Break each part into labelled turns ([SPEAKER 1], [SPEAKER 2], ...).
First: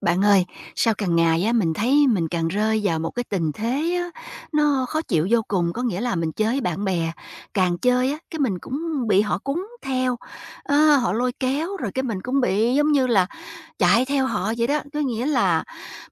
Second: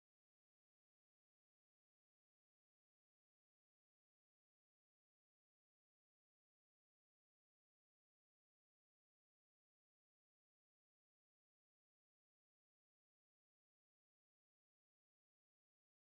[SPEAKER 1] Bạn ơi, sao càng ngày á mình thấy mình càng rơi vào một cái tình thế á, nó khó chịu vô cùng, có nghĩa là mình chơi với bạn bè, càng chơi á cái mình cũng bị họ cuốn theo, họ lôi kéo rồi cái mình cũng bị giống như là chạy theo họ vậy đó. Có nghĩa là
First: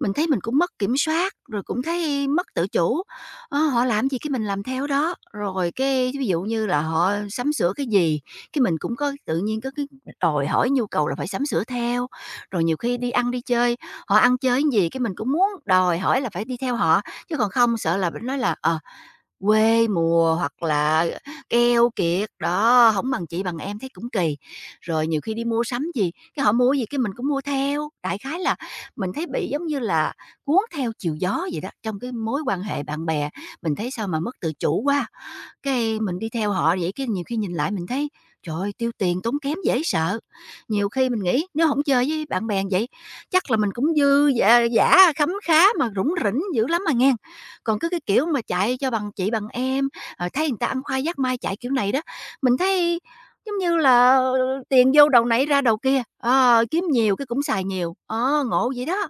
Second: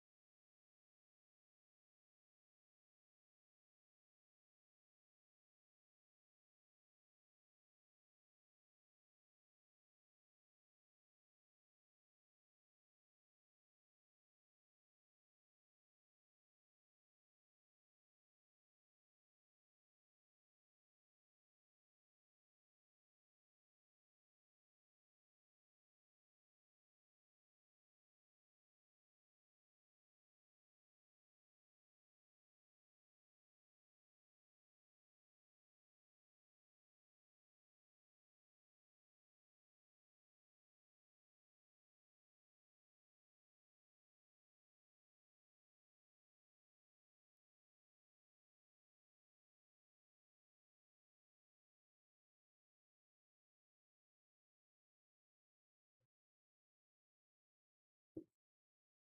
[SPEAKER 1] mình thấy mình cũng mất kiểm soát, rồi cũng thấy mất tự chủ, họ làm gì cái mình làm theo đó. Rồi cái ví dụ như là họ sắm sửa cái gì, cái mình cũng có tự nhiên có cái đòi hỏi nhu cầu là phải sắm sửa theo. Rồi nhiều khi đi ăn đi chơi họ ăn chơi cái gì cái mình cũng muốn đòi hỏi là phải đi theo họ, chứ còn không sợ là nói là, quê mùa hoặc là keo kiệt, đó, không bằng chị bằng em thấy cũng kỳ. Rồi nhiều khi đi mua sắm gì, cái họ mua gì cái mình cũng mua theo. Đại khái là mình thấy bị giống như là cuốn theo chiều gió vậy đó, trong cái mối quan hệ bạn bè, mình thấy sao mà mất tự chủ quá. Cái mình đi theo họ vậy cái nhiều khi nhìn lại mình thấy, trời ơi, tiêu tiền tốn kém dễ sợ. Nhiều khi mình nghĩ nếu không chơi với bạn bè vậy, chắc là mình cũng dư giả, khấm khá mà rủng rỉnh dữ lắm mà nghen. Còn cứ cái kiểu mà chạy cho bằng chị bằng em, thấy người ta ăn khoai vác mai chạy kiểu này đó, mình thấy giống như là tiền vô đầu này ra đầu kia, kiếm nhiều cái cũng xài nhiều, ngộ vậy đó,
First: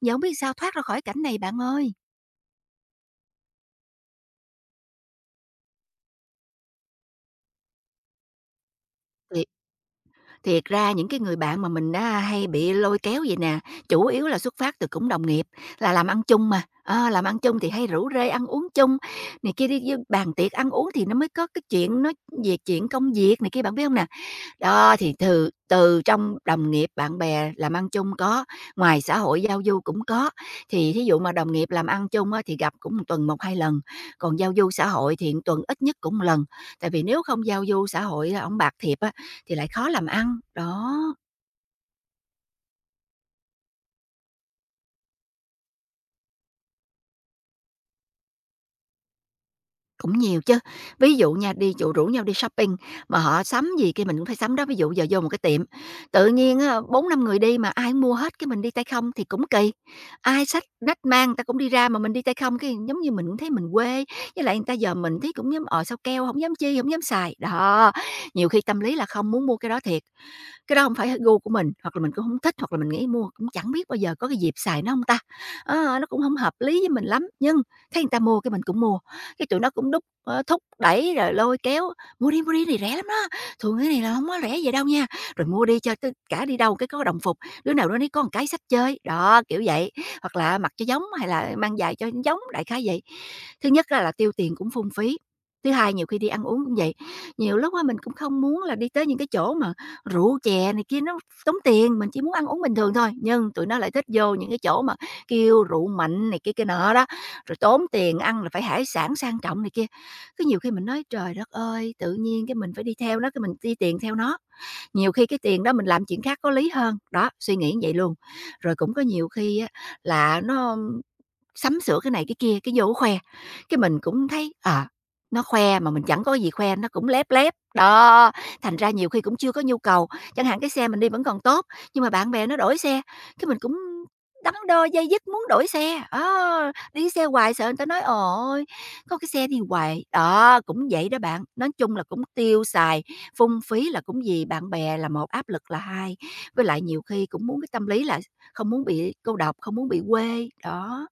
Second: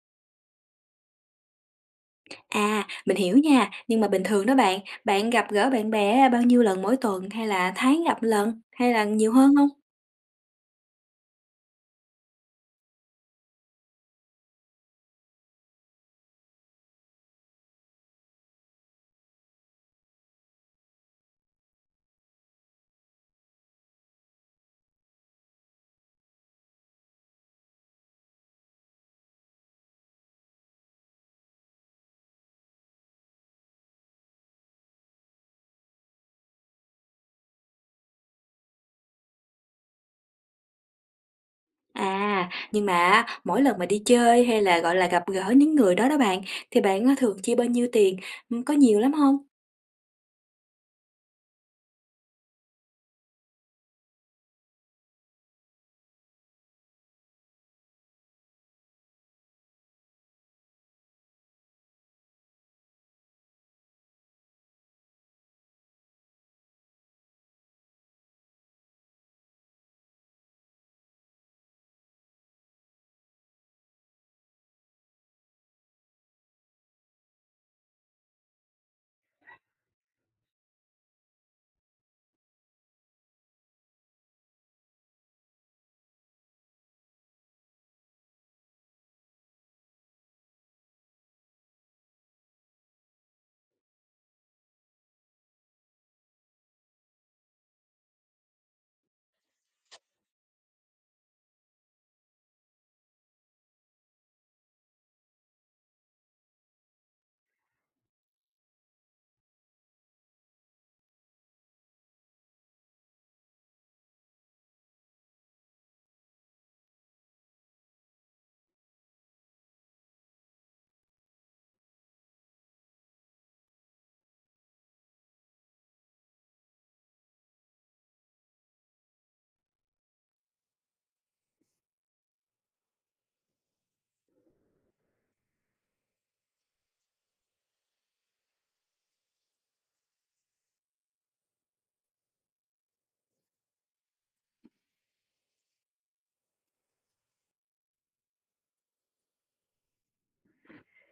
[SPEAKER 1] giờ không biết sao thoát ra khỏi cảnh này bạn ơi.
[SPEAKER 2] À, mình hiểu nha, nhưng mà bình thường đó bạn, bạn gặp gỡ bạn bè bao nhiêu lần mỗi tuần hay là tháng gặp lần hay là nhiều hơn không?
[SPEAKER 1] Thiệt ra những cái người bạn mà mình đã hay bị lôi kéo vậy nè, chủ yếu là xuất phát từ cũng đồng nghiệp, là làm ăn chung mà. Ờ, làm ăn chung thì hay rủ rê ăn uống chung, này kia đi với bàn tiệc ăn uống thì nó mới có cái chuyện nói về chuyện công việc này kia, bạn biết không nè? Đó, thì từ từ trong đồng nghiệp, bạn bè làm ăn chung có, ngoài xã hội giao du cũng có. Thì thí dụ mà đồng nghiệp làm ăn chung á, thì gặp cũng 1 tuần một hai lần, còn giao du xã hội thì 1 tuần ít nhất cũng một lần, tại vì nếu không giao du xã hội, ổng bạc thiệp á, thì lại khó làm ăn, đó.
[SPEAKER 2] À, nhưng mà á, mỗi lần mà đi chơi hay là, gọi là, gặp gỡ những người đó đó bạn, thì bạn á thường chi bao nhiêu tiền, có nhiều lắm không?
[SPEAKER 1] Cũng nhiều chứ, ví dụ nha, đi dụ rủ nhau đi shopping mà họ sắm gì kia mình cũng phải sắm đó, ví dụ giờ vô một cái tiệm, tự nhiên á 4-5 người đi mà ai mua hết cái mình đi tay không thì cũng kỳ. Ai sách rách mang người ta cũng đi ra mà mình đi tay không cái giống như mình cũng thấy mình quê, với lại người ta giờ mình thấy cũng giống, sao keo không dám chi, không dám xài. Đó, nhiều khi tâm lý là không muốn mua cái đó thiệt, cái đó không phải gu của mình, hoặc là mình cũng không thích, hoặc là mình nghĩ mua cũng chẳng biết bao giờ có cái dịp xài nó hông ta? Á, nó cũng không hợp lý với mình lắm, nhưng thấy người ta mua cái mình cũng mua, cái tụi nó cũng thúc đẩy rồi lôi kéo: mua đi, này rẻ lắm đó, thường cái này là không có rẻ vậy đâu nha." Rồi mua đi cho tới cả đi đâu cái có đồng phục, đứa nào đó nấy có một cái sách chơi, đó, kiểu vậy. Hoặc là mặc cho giống hay là mang giày cho giống, đại khái vậy. Thứ nhất á là tiêu tiền cũng phung phí, thứ hai nhiều khi đi ăn uống cũng vậy, nhiều lúc á mình cũng không muốn là đi tới những cái chỗ mà rượu chè này kia nó tốn tiền, mình chỉ muốn ăn uống bình thường thôi, nhưng tụi nó lại thích vô những cái chỗ mà kêu rượu mạnh này kia kia nọ đó, rồi tốn tiền ăn là phải hải sản sang trọng này kia. Cứ nhiều khi mình nói trời đất ơi, tự nhiên cái mình phải đi theo nó, cái mình chi tiền theo nó, nhiều khi cái tiền đó mình làm chuyện khác có lý hơn, đó, suy nghĩ như vậy luôn. Rồi cũng có nhiều khi á là nó sắm sửa cái này cái kia, cái vô khoe, cái mình cũng thấy, à, nó khoe mà mình chẳng có gì khoe, nó cũng lép lép. Đó, thành ra nhiều khi cũng chưa có nhu cầu, chẳng hạn cái xe mình đi vẫn còn tốt, nhưng mà bạn bè nó đổi xe, cái mình cũng đắn đo dây dứt muốn đổi xe, á, đi xe hoài sợ người ta nói: "Ôi, có cái xe đi hoài." Đó, cũng vậy đó bạn, nói chung là cũng tiêu xài, phung phí là cũng gì bạn bè là một, áp lực là hai, với lại nhiều khi cũng muốn cái tâm lý là không muốn bị cô độc, không muốn bị quê, đó.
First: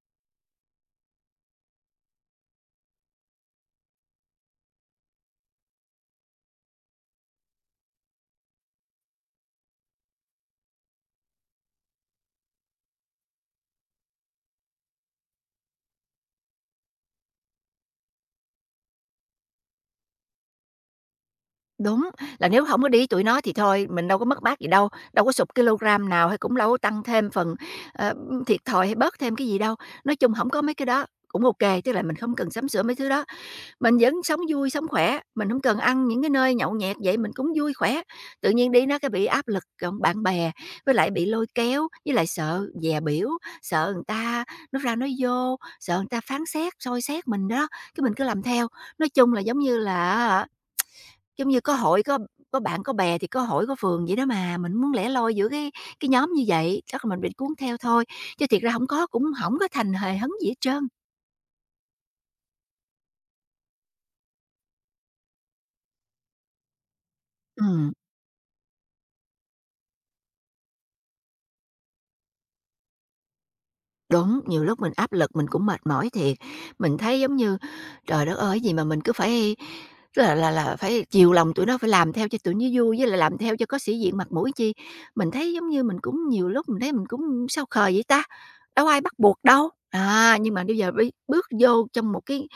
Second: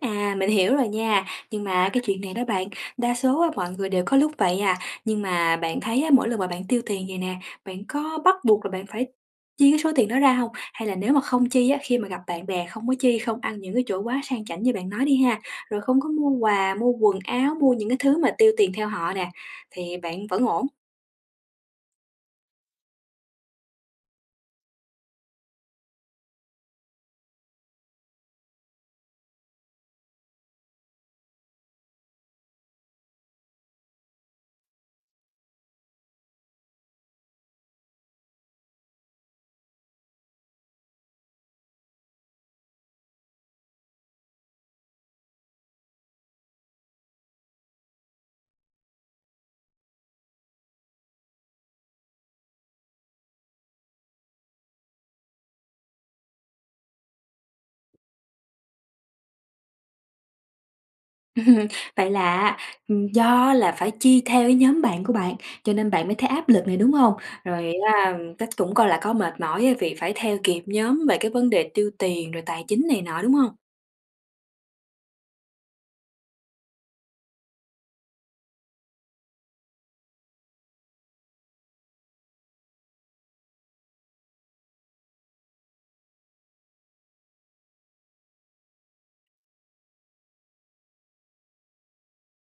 [SPEAKER 2] À, mình hiểu rồi nha. Nhưng mà cái chuyện này đó bạn, đa số á, mọi người đều có lúc vậy à. Nhưng mà bạn thấy á, mỗi lần mà bạn tiêu tiền vậy nè, bạn có bắt buộc là bạn phải chi cái số tiền đó ra không? Hay là nếu mà không chi á, khi mà gặp bạn bè không có chi, không ăn những cái chỗ quá sang chảnh như bạn nói đi ha, rồi không có mua quà, mua quần áo, mua những cái thứ mà tiêu tiền theo họ nè, thì bạn vẫn ổn?
[SPEAKER 1] Đúng, là nếu không có đi với tụi nó thì thôi, mình đâu có mất mát gì đâu, đâu có sụp ki nào hay cũng đâu có tăng thêm phần, ờ, thiệt thòi hay bớt thêm cái gì đâu. Nói chung không có mấy cái đó, cũng ok. Kê, tức là mình không cần sắm sửa mấy thứ đó, mình vẫn sống vui, sống khỏe, mình không cần ăn những cái nơi nhậu nhẹt vậy, mình cũng vui khỏe. Tự nhiên đi nó cái bị áp lực, cộng bạn bè, với lại bị lôi kéo, với lại sợ dè biểu, sợ người ta nói ra nói vô, sợ người ta phán xét, soi xét mình đó, cái mình cứ làm theo. Nói chung là giống như là giống như có hội, có bạn, có bè thì có hội có phường vậy đó mà, mình muốn lẻ loi giữa cái nhóm như vậy, chắc là mình bị cuốn theo thôi, chứ thiệt ra không có cũng không có thành hề hấn gì hết trơn.
[SPEAKER 2] Ừm, vậy là á, do là phải chia theo cái nhóm bạn của bạn, cho nên bạn mới thấy áp lực này, đúng không? Rồi
[SPEAKER 1] Ừm.
[SPEAKER 2] á, chắc cũng coi là có mệt mỏi á vì phải theo kịp nhóm về cái vấn đề tiêu tiền rồi tài chính này nọ, đúng không?
[SPEAKER 1] Đúng, nhiều lúc mình áp lực mình cũng mệt mỏi thiệt, mình thấy giống như trời đất ơi, gì mà mình cứ phải tức là phải chiều lòng tụi nó, phải làm theo cho tụi nó vui, với lại làm theo cho có sĩ diện mặt mũi chi. Mình thấy giống như mình cũng nhiều lúc mình thấy mình cũng sao khờ vậy ta, đâu ai bắt buộc đâu. À, nhưng mà bây giờ bước vô trong một cái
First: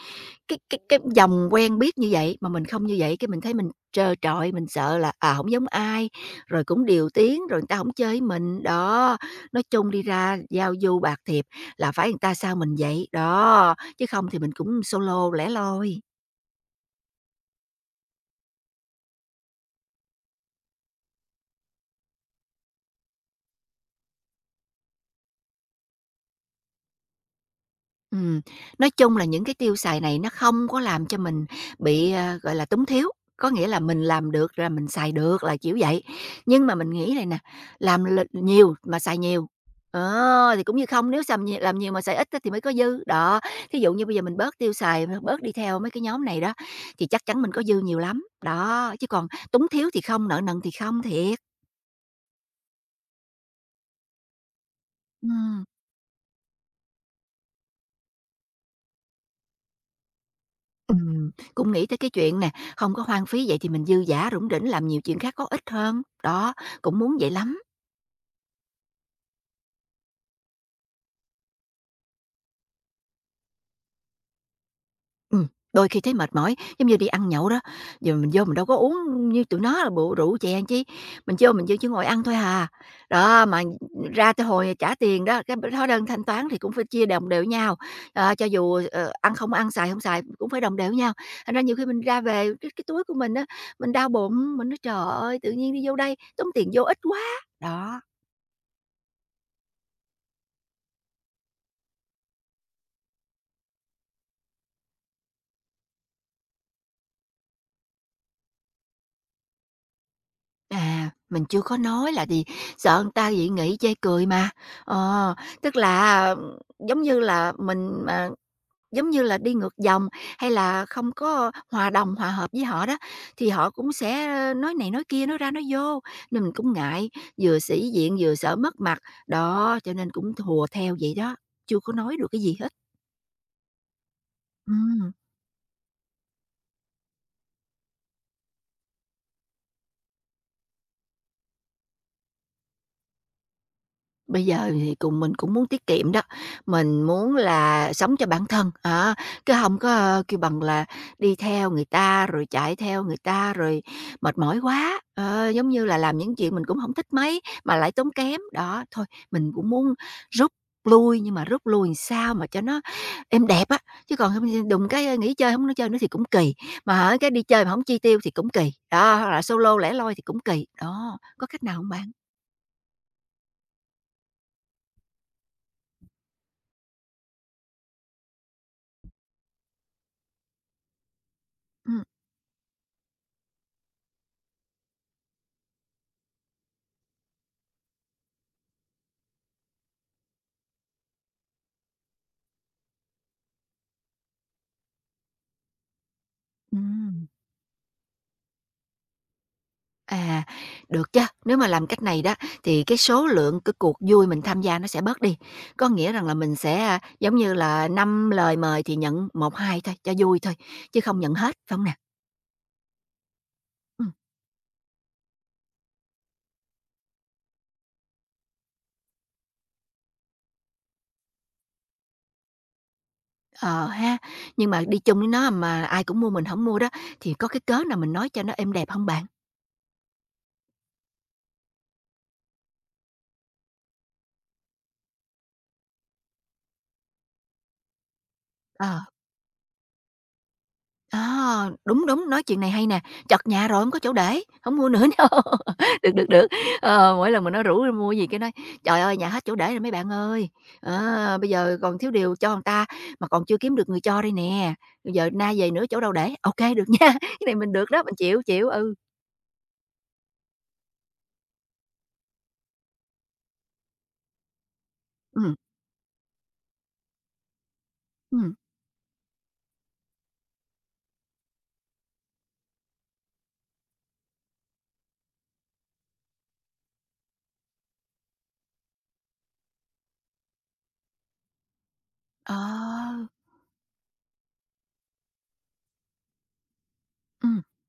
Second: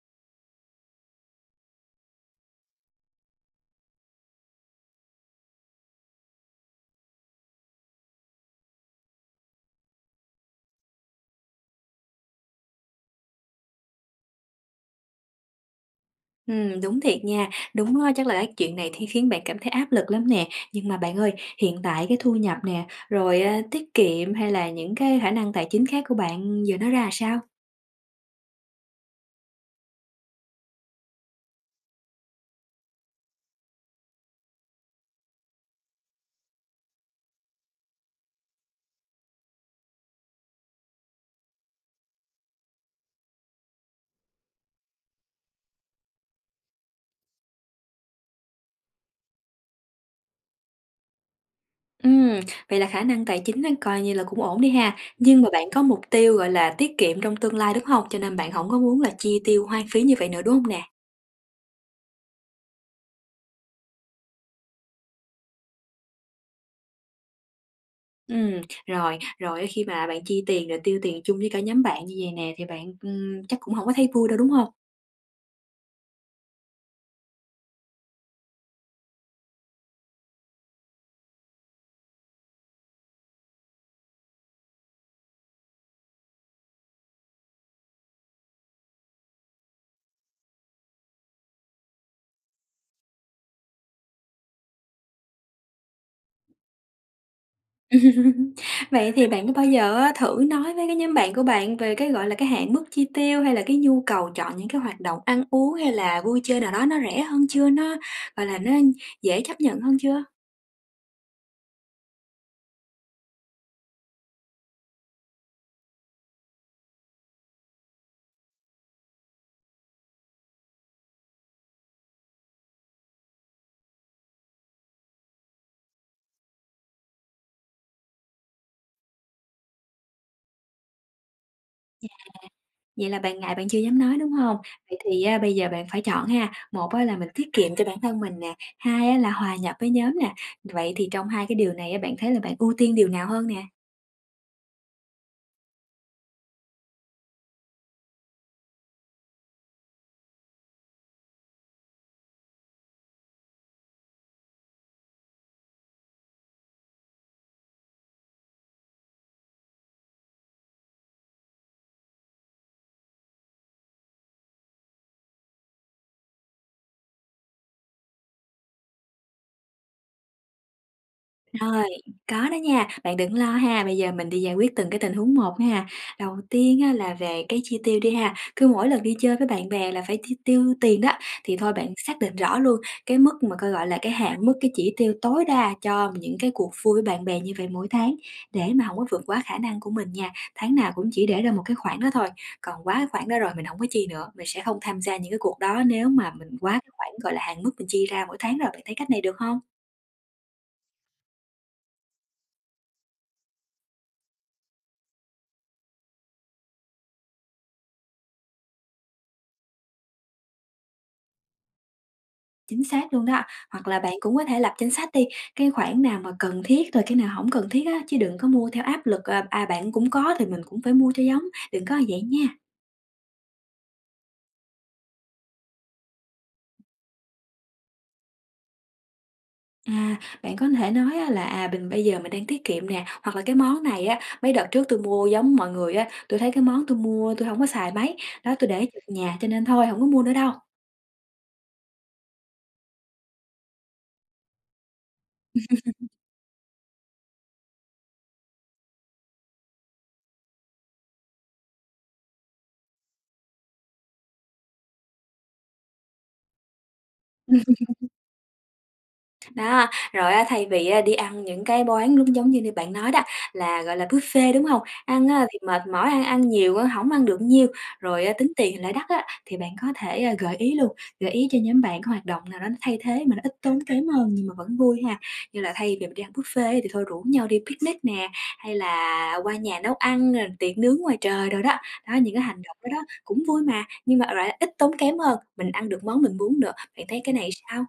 [SPEAKER 1] cái cái cái vòng quen biết như vậy mà mình không như vậy cái mình thấy mình trơ trọi, mình sợ là, không giống ai, rồi cũng điều tiếng, rồi người ta không chơi mình. Đó, nói chung đi ra giao du bạc thiện là phải người ta sao mình vậy, đó, chứ không thì mình cũng solo lẻ loi.
[SPEAKER 2] Đúng thiệt nha, đúng á, chắc là cái chuyện này thì khiến bạn cảm thấy áp lực lắm nè. Nhưng mà bạn ơi, hiện tại cái thu nhập nè, rồi, a, tiết kiệm hay là những cái khả năng tài chính khác của bạn giờ nó ra sao?
[SPEAKER 1] Ừm, nói chung là những cái tiêu xài này nó không có làm cho mình bị, gọi là, túng thiếu, có nghĩa là mình làm được là mình xài được là kiểu vậy. Nhưng mà mình nghĩ này nè, làm nhiều mà xài nhiều, thì cũng như không, nếu xàm nhiều làm nhiều mà xài ít á thì mới có dư. Đó, thí dụ như bây giờ mình bớt tiêu xài, bớt đi theo mấy cái nhóm này đó, thì chắc chắn mình có dư nhiều lắm, đó, chứ còn túng thiếu thì không, nợ nần thì không thiệt.
[SPEAKER 2] Ừm, vậy là khả năng tài chính á coi như là cũng ổn đi ha, nhưng mà
[SPEAKER 1] Ừm.
[SPEAKER 2] bạn có mục tiêu, gọi là, tiết kiệm trong tương lai, đúng hông? Cho nên bạn không có muốn là chi tiêu hoang phí như vậy nữa, đúng không nè?
[SPEAKER 1] Cũng nghĩ tới cái chuyện nè, không có hoang phí vậy thì mình dư dả rủng rỉnh làm nhiều chuyện khác có ích hơn. Đó, cũng muốn vậy lắm.
[SPEAKER 2] Ừm, rồi, rồi khi mà bạn chi tiền rồi tiêu tiền chung với cả nhóm bạn như vậy nè thì bạn, chắc cũng không có thấy vui đâu, đúng không?
[SPEAKER 1] Ừm, đôi khi thấy mệt mỏi, giống như đi ăn nhậu đó, giờ mình vô mình đâu có uống như tụi nó là bộ rượu chè làm chi, mình vô chỉ ngồi ăn thôi hà. Đó, mà ra tới hồi trả tiền đó, cái hóa đơn thanh toán thì cũng phải chia đồng đều nhau, cho dù, ăn không ăn, xài không xài cũng phải đồng đều nhau. Thành ra nhiều khi mình ra về cái túi của mình á, mình đau bụng, mình nói: "Trời ơi, tự nhiên đi vô đây tốn tiền vô ích quá!" Đó.
[SPEAKER 2] Vậy thì bạn có bao giờ á thử nói với cái nhóm bạn của bạn về cái, gọi là, cái hạn mức chi tiêu hay là cái nhu cầu chọn những cái hoạt động ăn uống hay là vui chơi nào đó nó rẻ hơn chưa? Nó, gọi là, nó dễ chấp nhận hơn chưa?
[SPEAKER 1] À, mình chưa có nói là thì sợ người ta dị nghị chê cười mà. Ờ, tức là, giống như là, mình mà giống như là đi ngược dòng hay là không có hòa đồng, hòa hợp với họ đó, thì họ cũng sẽ nói này nói kia, nói ra nói vô, nên mình cũng ngại, vừa sĩ diện vừa sợ mất mặt. Đó, cho nên cũng thùa theo vậy đó, chưa có nói được cái gì hết.
[SPEAKER 2] Vậy là bạn ngại bạn chưa dám nói, đúng không? Vậy
[SPEAKER 1] Ừm.
[SPEAKER 2] thì á bây giờ bạn phải chọn ha, một á là mình tiết kiệm cho bản thân mình nè, hai á là hòa nhập với nhóm nè. Vậy thì trong hai cái điều này á, bạn thấy là bạn ưu tiên điều nào hơn nè?
[SPEAKER 1] Bây giờ thì cùng mình cũng muốn tiết kiệm đó, mình muốn là sống cho bản thân, á, chứ hông có, ơ, kêu bằng là đi theo người ta, rồi chạy theo người ta, rồi mệt mỏi quá, ờ, giống như là làm những chuyện mình cũng không thích mấy mà lại tốn kém. Đó, thôi mình cũng muốn rút lui, nhưng mà rút lui làm sao mà cho nó êm đẹp á, chứ còn không đùng cái ờ, nghỉ chơi không nó chơi nữa thì cũng kỳ, mà hả cái đi chơi mà không chi tiêu thì cũng kỳ, đó, hoặc là solo lẻ loi thì cũng kỳ. Đó, có cách nào
[SPEAKER 2] Rồi,
[SPEAKER 1] không bạn?
[SPEAKER 2] có đó nha, bạn đừng lo ha, bây giờ mình đi giải quyết từng cái tình huống một ha. Đầu tiên á, là về cái chi tiêu đi ha, cứ mỗi lần đi chơi với bạn bè là phải chi tiêu tiền đó, thì thôi bạn
[SPEAKER 1] Ừm,
[SPEAKER 2] xác định rõ luôn cái mức mà coi, gọi là, cái hạn mức, cái chỉ tiêu tối đa cho những cái cuộc vui với bạn bè như vậy mỗi tháng, để mà không có vượt quá khả năng của mình nha. Tháng nào cũng chỉ để ra một cái khoản đó thôi, còn quá cái khoản đó rồi mình không có chi nữa, mình sẽ không tham gia những cái cuộc đó nếu mà mình quá cái khoản,
[SPEAKER 1] ừm.
[SPEAKER 2] gọi là, hạn mức mình chi ra mỗi tháng rồi. Bạn thấy cách này được không?
[SPEAKER 1] À, được chứ nếu mà làm cách này đó thì cái số lượng cái cuộc vui mình tham gia nó sẽ bớt đi. Có nghĩa rằng là mình sẽ, à, giống như là, 5 lời mời thì nhận một 2 thôi, cho vui thôi, chứ không nhận hết, phải hông nè?
[SPEAKER 2] Chính xác luôn đó. Hoặc là bạn
[SPEAKER 1] Ừm,
[SPEAKER 2] cũng có thể lập danh sách đi, cái khoản nào mà cần thiết rồi cái nào không cần thiết á, chứ đừng có mua theo áp lực, bạn cũng có thì mình cũng phải mua cho giống, đừng có vậy nha.
[SPEAKER 1] ờ ha, nhưng mà đi chung với nó mà ai cũng mua mình không mua đó, thì có cái cớ nào mình nói cho nó êm đẹp không bạn?
[SPEAKER 2] À, bạn có thể nói á là, à, mình bây giờ mình đang tiết kiệm nè, hoặc là cái món này á, mấy đợt trước tôi mua giống mọi người á, tôi thấy cái món tôi mua tôi không có xài mấy, đó tôi để ở
[SPEAKER 1] Ờ.
[SPEAKER 2] nhà cho nên thôi không có mua nữa đâu.
[SPEAKER 1] À, đúng, đúng, nói chuyện này hay nè, chật nhà rồi không có chỗ để, không mua nữa đâu. Được, được, được. Ờ, mỗi lần mà nó rủ mua gì cái nói: "Trời ơi, nhà hết chỗ để rồi mấy bạn ơi, á, bây giờ còn thiếu điều cho người ta mà còn chưa kiếm được người cho đây nè, bây giờ na về nữa chỗ đâu để." Ok được nha, cái này mình được đó, mình chịu, chịu, ừ,
[SPEAKER 2] Đó, rồi á thay vì á đi ăn những cái quán lúc giống như như bạn nói đó là, gọi là, buffet, đúng hông? Ăn
[SPEAKER 1] ừ,
[SPEAKER 2] á thì mệt mỏi, ăn ăn nhiều á hổng ăn được nhiêu, rồi, a,
[SPEAKER 1] ừ.
[SPEAKER 2] tính tiền lại đắt á, thì bạn có thể, a, gợi ý luôn, gợi ý cho nhóm bạn có hoạt động nào đó nó thay thế mà nó ít tốn kém hơn nhưng mà vẫn vui ha. Như là thay vì mình đi ăn buffet á thì thôi rủ nhau đi picnic nè, hay là qua nhà nấu ăn rồi tiệc nướng ngoài trời đồ đó. Đó, những cái hành động đó đó
[SPEAKER 1] Ờ,
[SPEAKER 2] cũng vui mà, nhưng mà lại ít tốn kém hơn, mình ăn được món mình muốn nữa. Bạn thấy cái này
[SPEAKER 1] ừm.
[SPEAKER 2] sao?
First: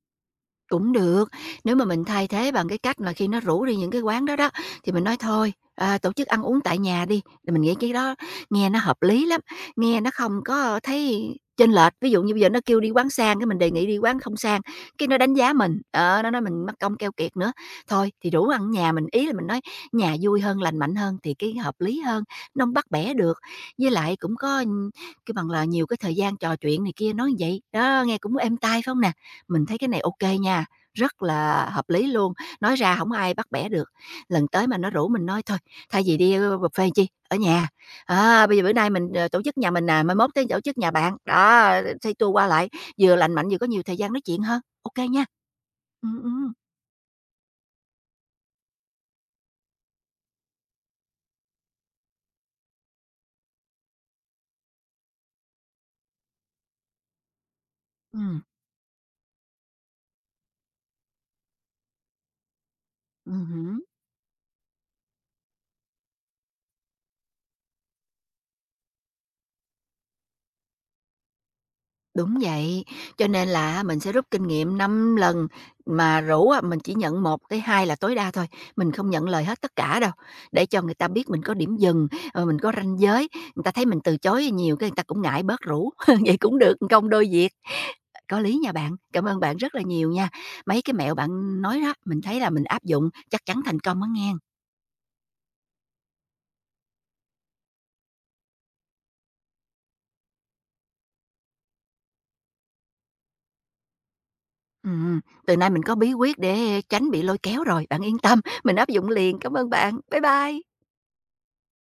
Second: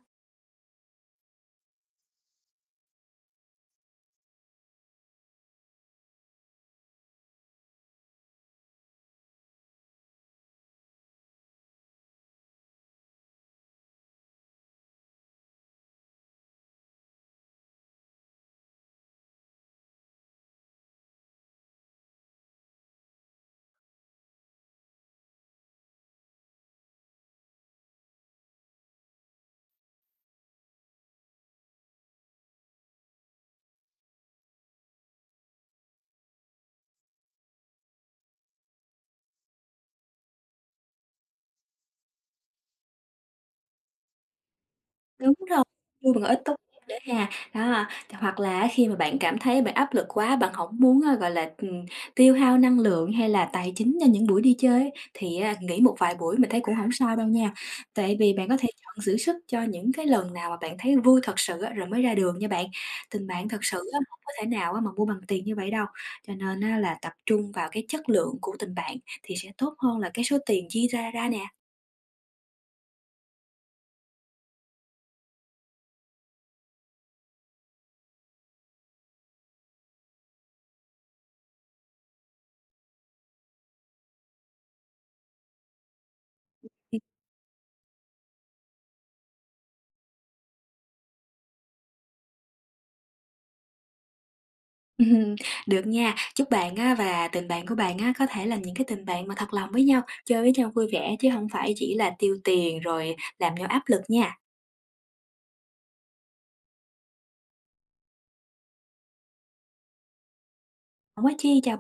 [SPEAKER 1] Cũng được, nếu mà mình thay thế bằng cái cách là khi nó rủ đi những cái quán đó đó, thì mình nói thôi, à, tổ chức ăn uống tại nhà đi, thì mình nghĩ cái đó nghe nó hợp lý lắm, nghe nó không có thấy chênh lệch. Ví dụ như bây giờ nó kêu đi quán sang, cái mình đề nghị đi quán không sang, cái nó đánh giá mình, ờ, nó nói mình mất công keo kiệt nữa. Thôi thì rủ ăn nhà mình, ý là mình nói nhà vui hơn, lành mạnh hơn thì cái hợp lý hơn, nó không bắt bẻ được. Với lại cũng có, cái bằng là, nhiều cái thời gian trò chuyện này kia, nói vậy, đó, nghe cũng êm tai, phải không nè? Mình thấy cái này ok nha, rất là hợp lý luôn, nói ra hổng ai bắt bẻ được. Lần tới mà nó rủ mình nói: "Thôi, thay vì đi, ơ, buffet chi, ở nhà, à, bây giờ bữa nay mình, ờ, tổ chức nhà mình nè, mai mốt tới tổ chức nhà bạn." Đó, xây tua qua lại, vừa lành mạnh, vừa có nhiều thời gian nói chuyện hơn. Ok kê nha.
[SPEAKER 2] Đúng rồi,
[SPEAKER 1] Ừ,
[SPEAKER 2] vui bằng ít, tốt đẹp nữa ha. Đó, th hoặc là á khi mà bạn cảm thấy bạn áp lực quá, bạn hổng muốn, a, gọi là, tiêu hao năng lượng hay là tài chính cho những buổi đi chơi ấy, thì á nghỉ một vài buổi mình thấy cũng hổng sao đâu nha. Tại vì
[SPEAKER 1] ừm,
[SPEAKER 2] bạn có thể chọn giữ sức cho những cái lần nào mà bạn thấy vui thật sự á, rồi mới ra đường nha bạn. Tình bạn thật sự
[SPEAKER 1] hứm.
[SPEAKER 2] á, hông có thể nào á mà mua bằng tiền như vậy đâu, cho nên á là tập trung vào cái chất lượng của tình bạn thì sẽ tốt hơn là cái số tiền chi ra ra nè.
[SPEAKER 1] Đúng vậy, cho nên là mình sẽ rút kinh nghiệm 5 lần, mà rủ á mình chỉ nhận một tới 2 là tối đa thôi, mình không nhận lời hết tất cả đâu, để cho người ta biết mình có điểm dừng, ờ, mình có ranh giới, người ta thấy mình từ chối nhiều cái người ta cũng ngại bớt rủ, vậy cũng được, công đôi việc. Có lý nha bạn, cảm ơn bạn rất là nhiều nha, mấy cái mẹo bạn nói đó, mình thấy là mình áp dụng chắc chắn thành công á nghen.
[SPEAKER 2] Ừm, được nha. Chúc bạn á và tình bạn của bạn á có thể là những cái tình bạn mà thật lòng với nhau, chơi với nhau vui vẻ chứ không phải chỉ là tiêu tiền rồi làm nhau áp lực nha.
[SPEAKER 1] Ừm, từ nay mình có bí quyết để tránh bị lôi kéo rồi, bạn yên tâm, mình áp dụng liền. Cảm ơn bạn, bye bye.
[SPEAKER 2] Không có chi, chào.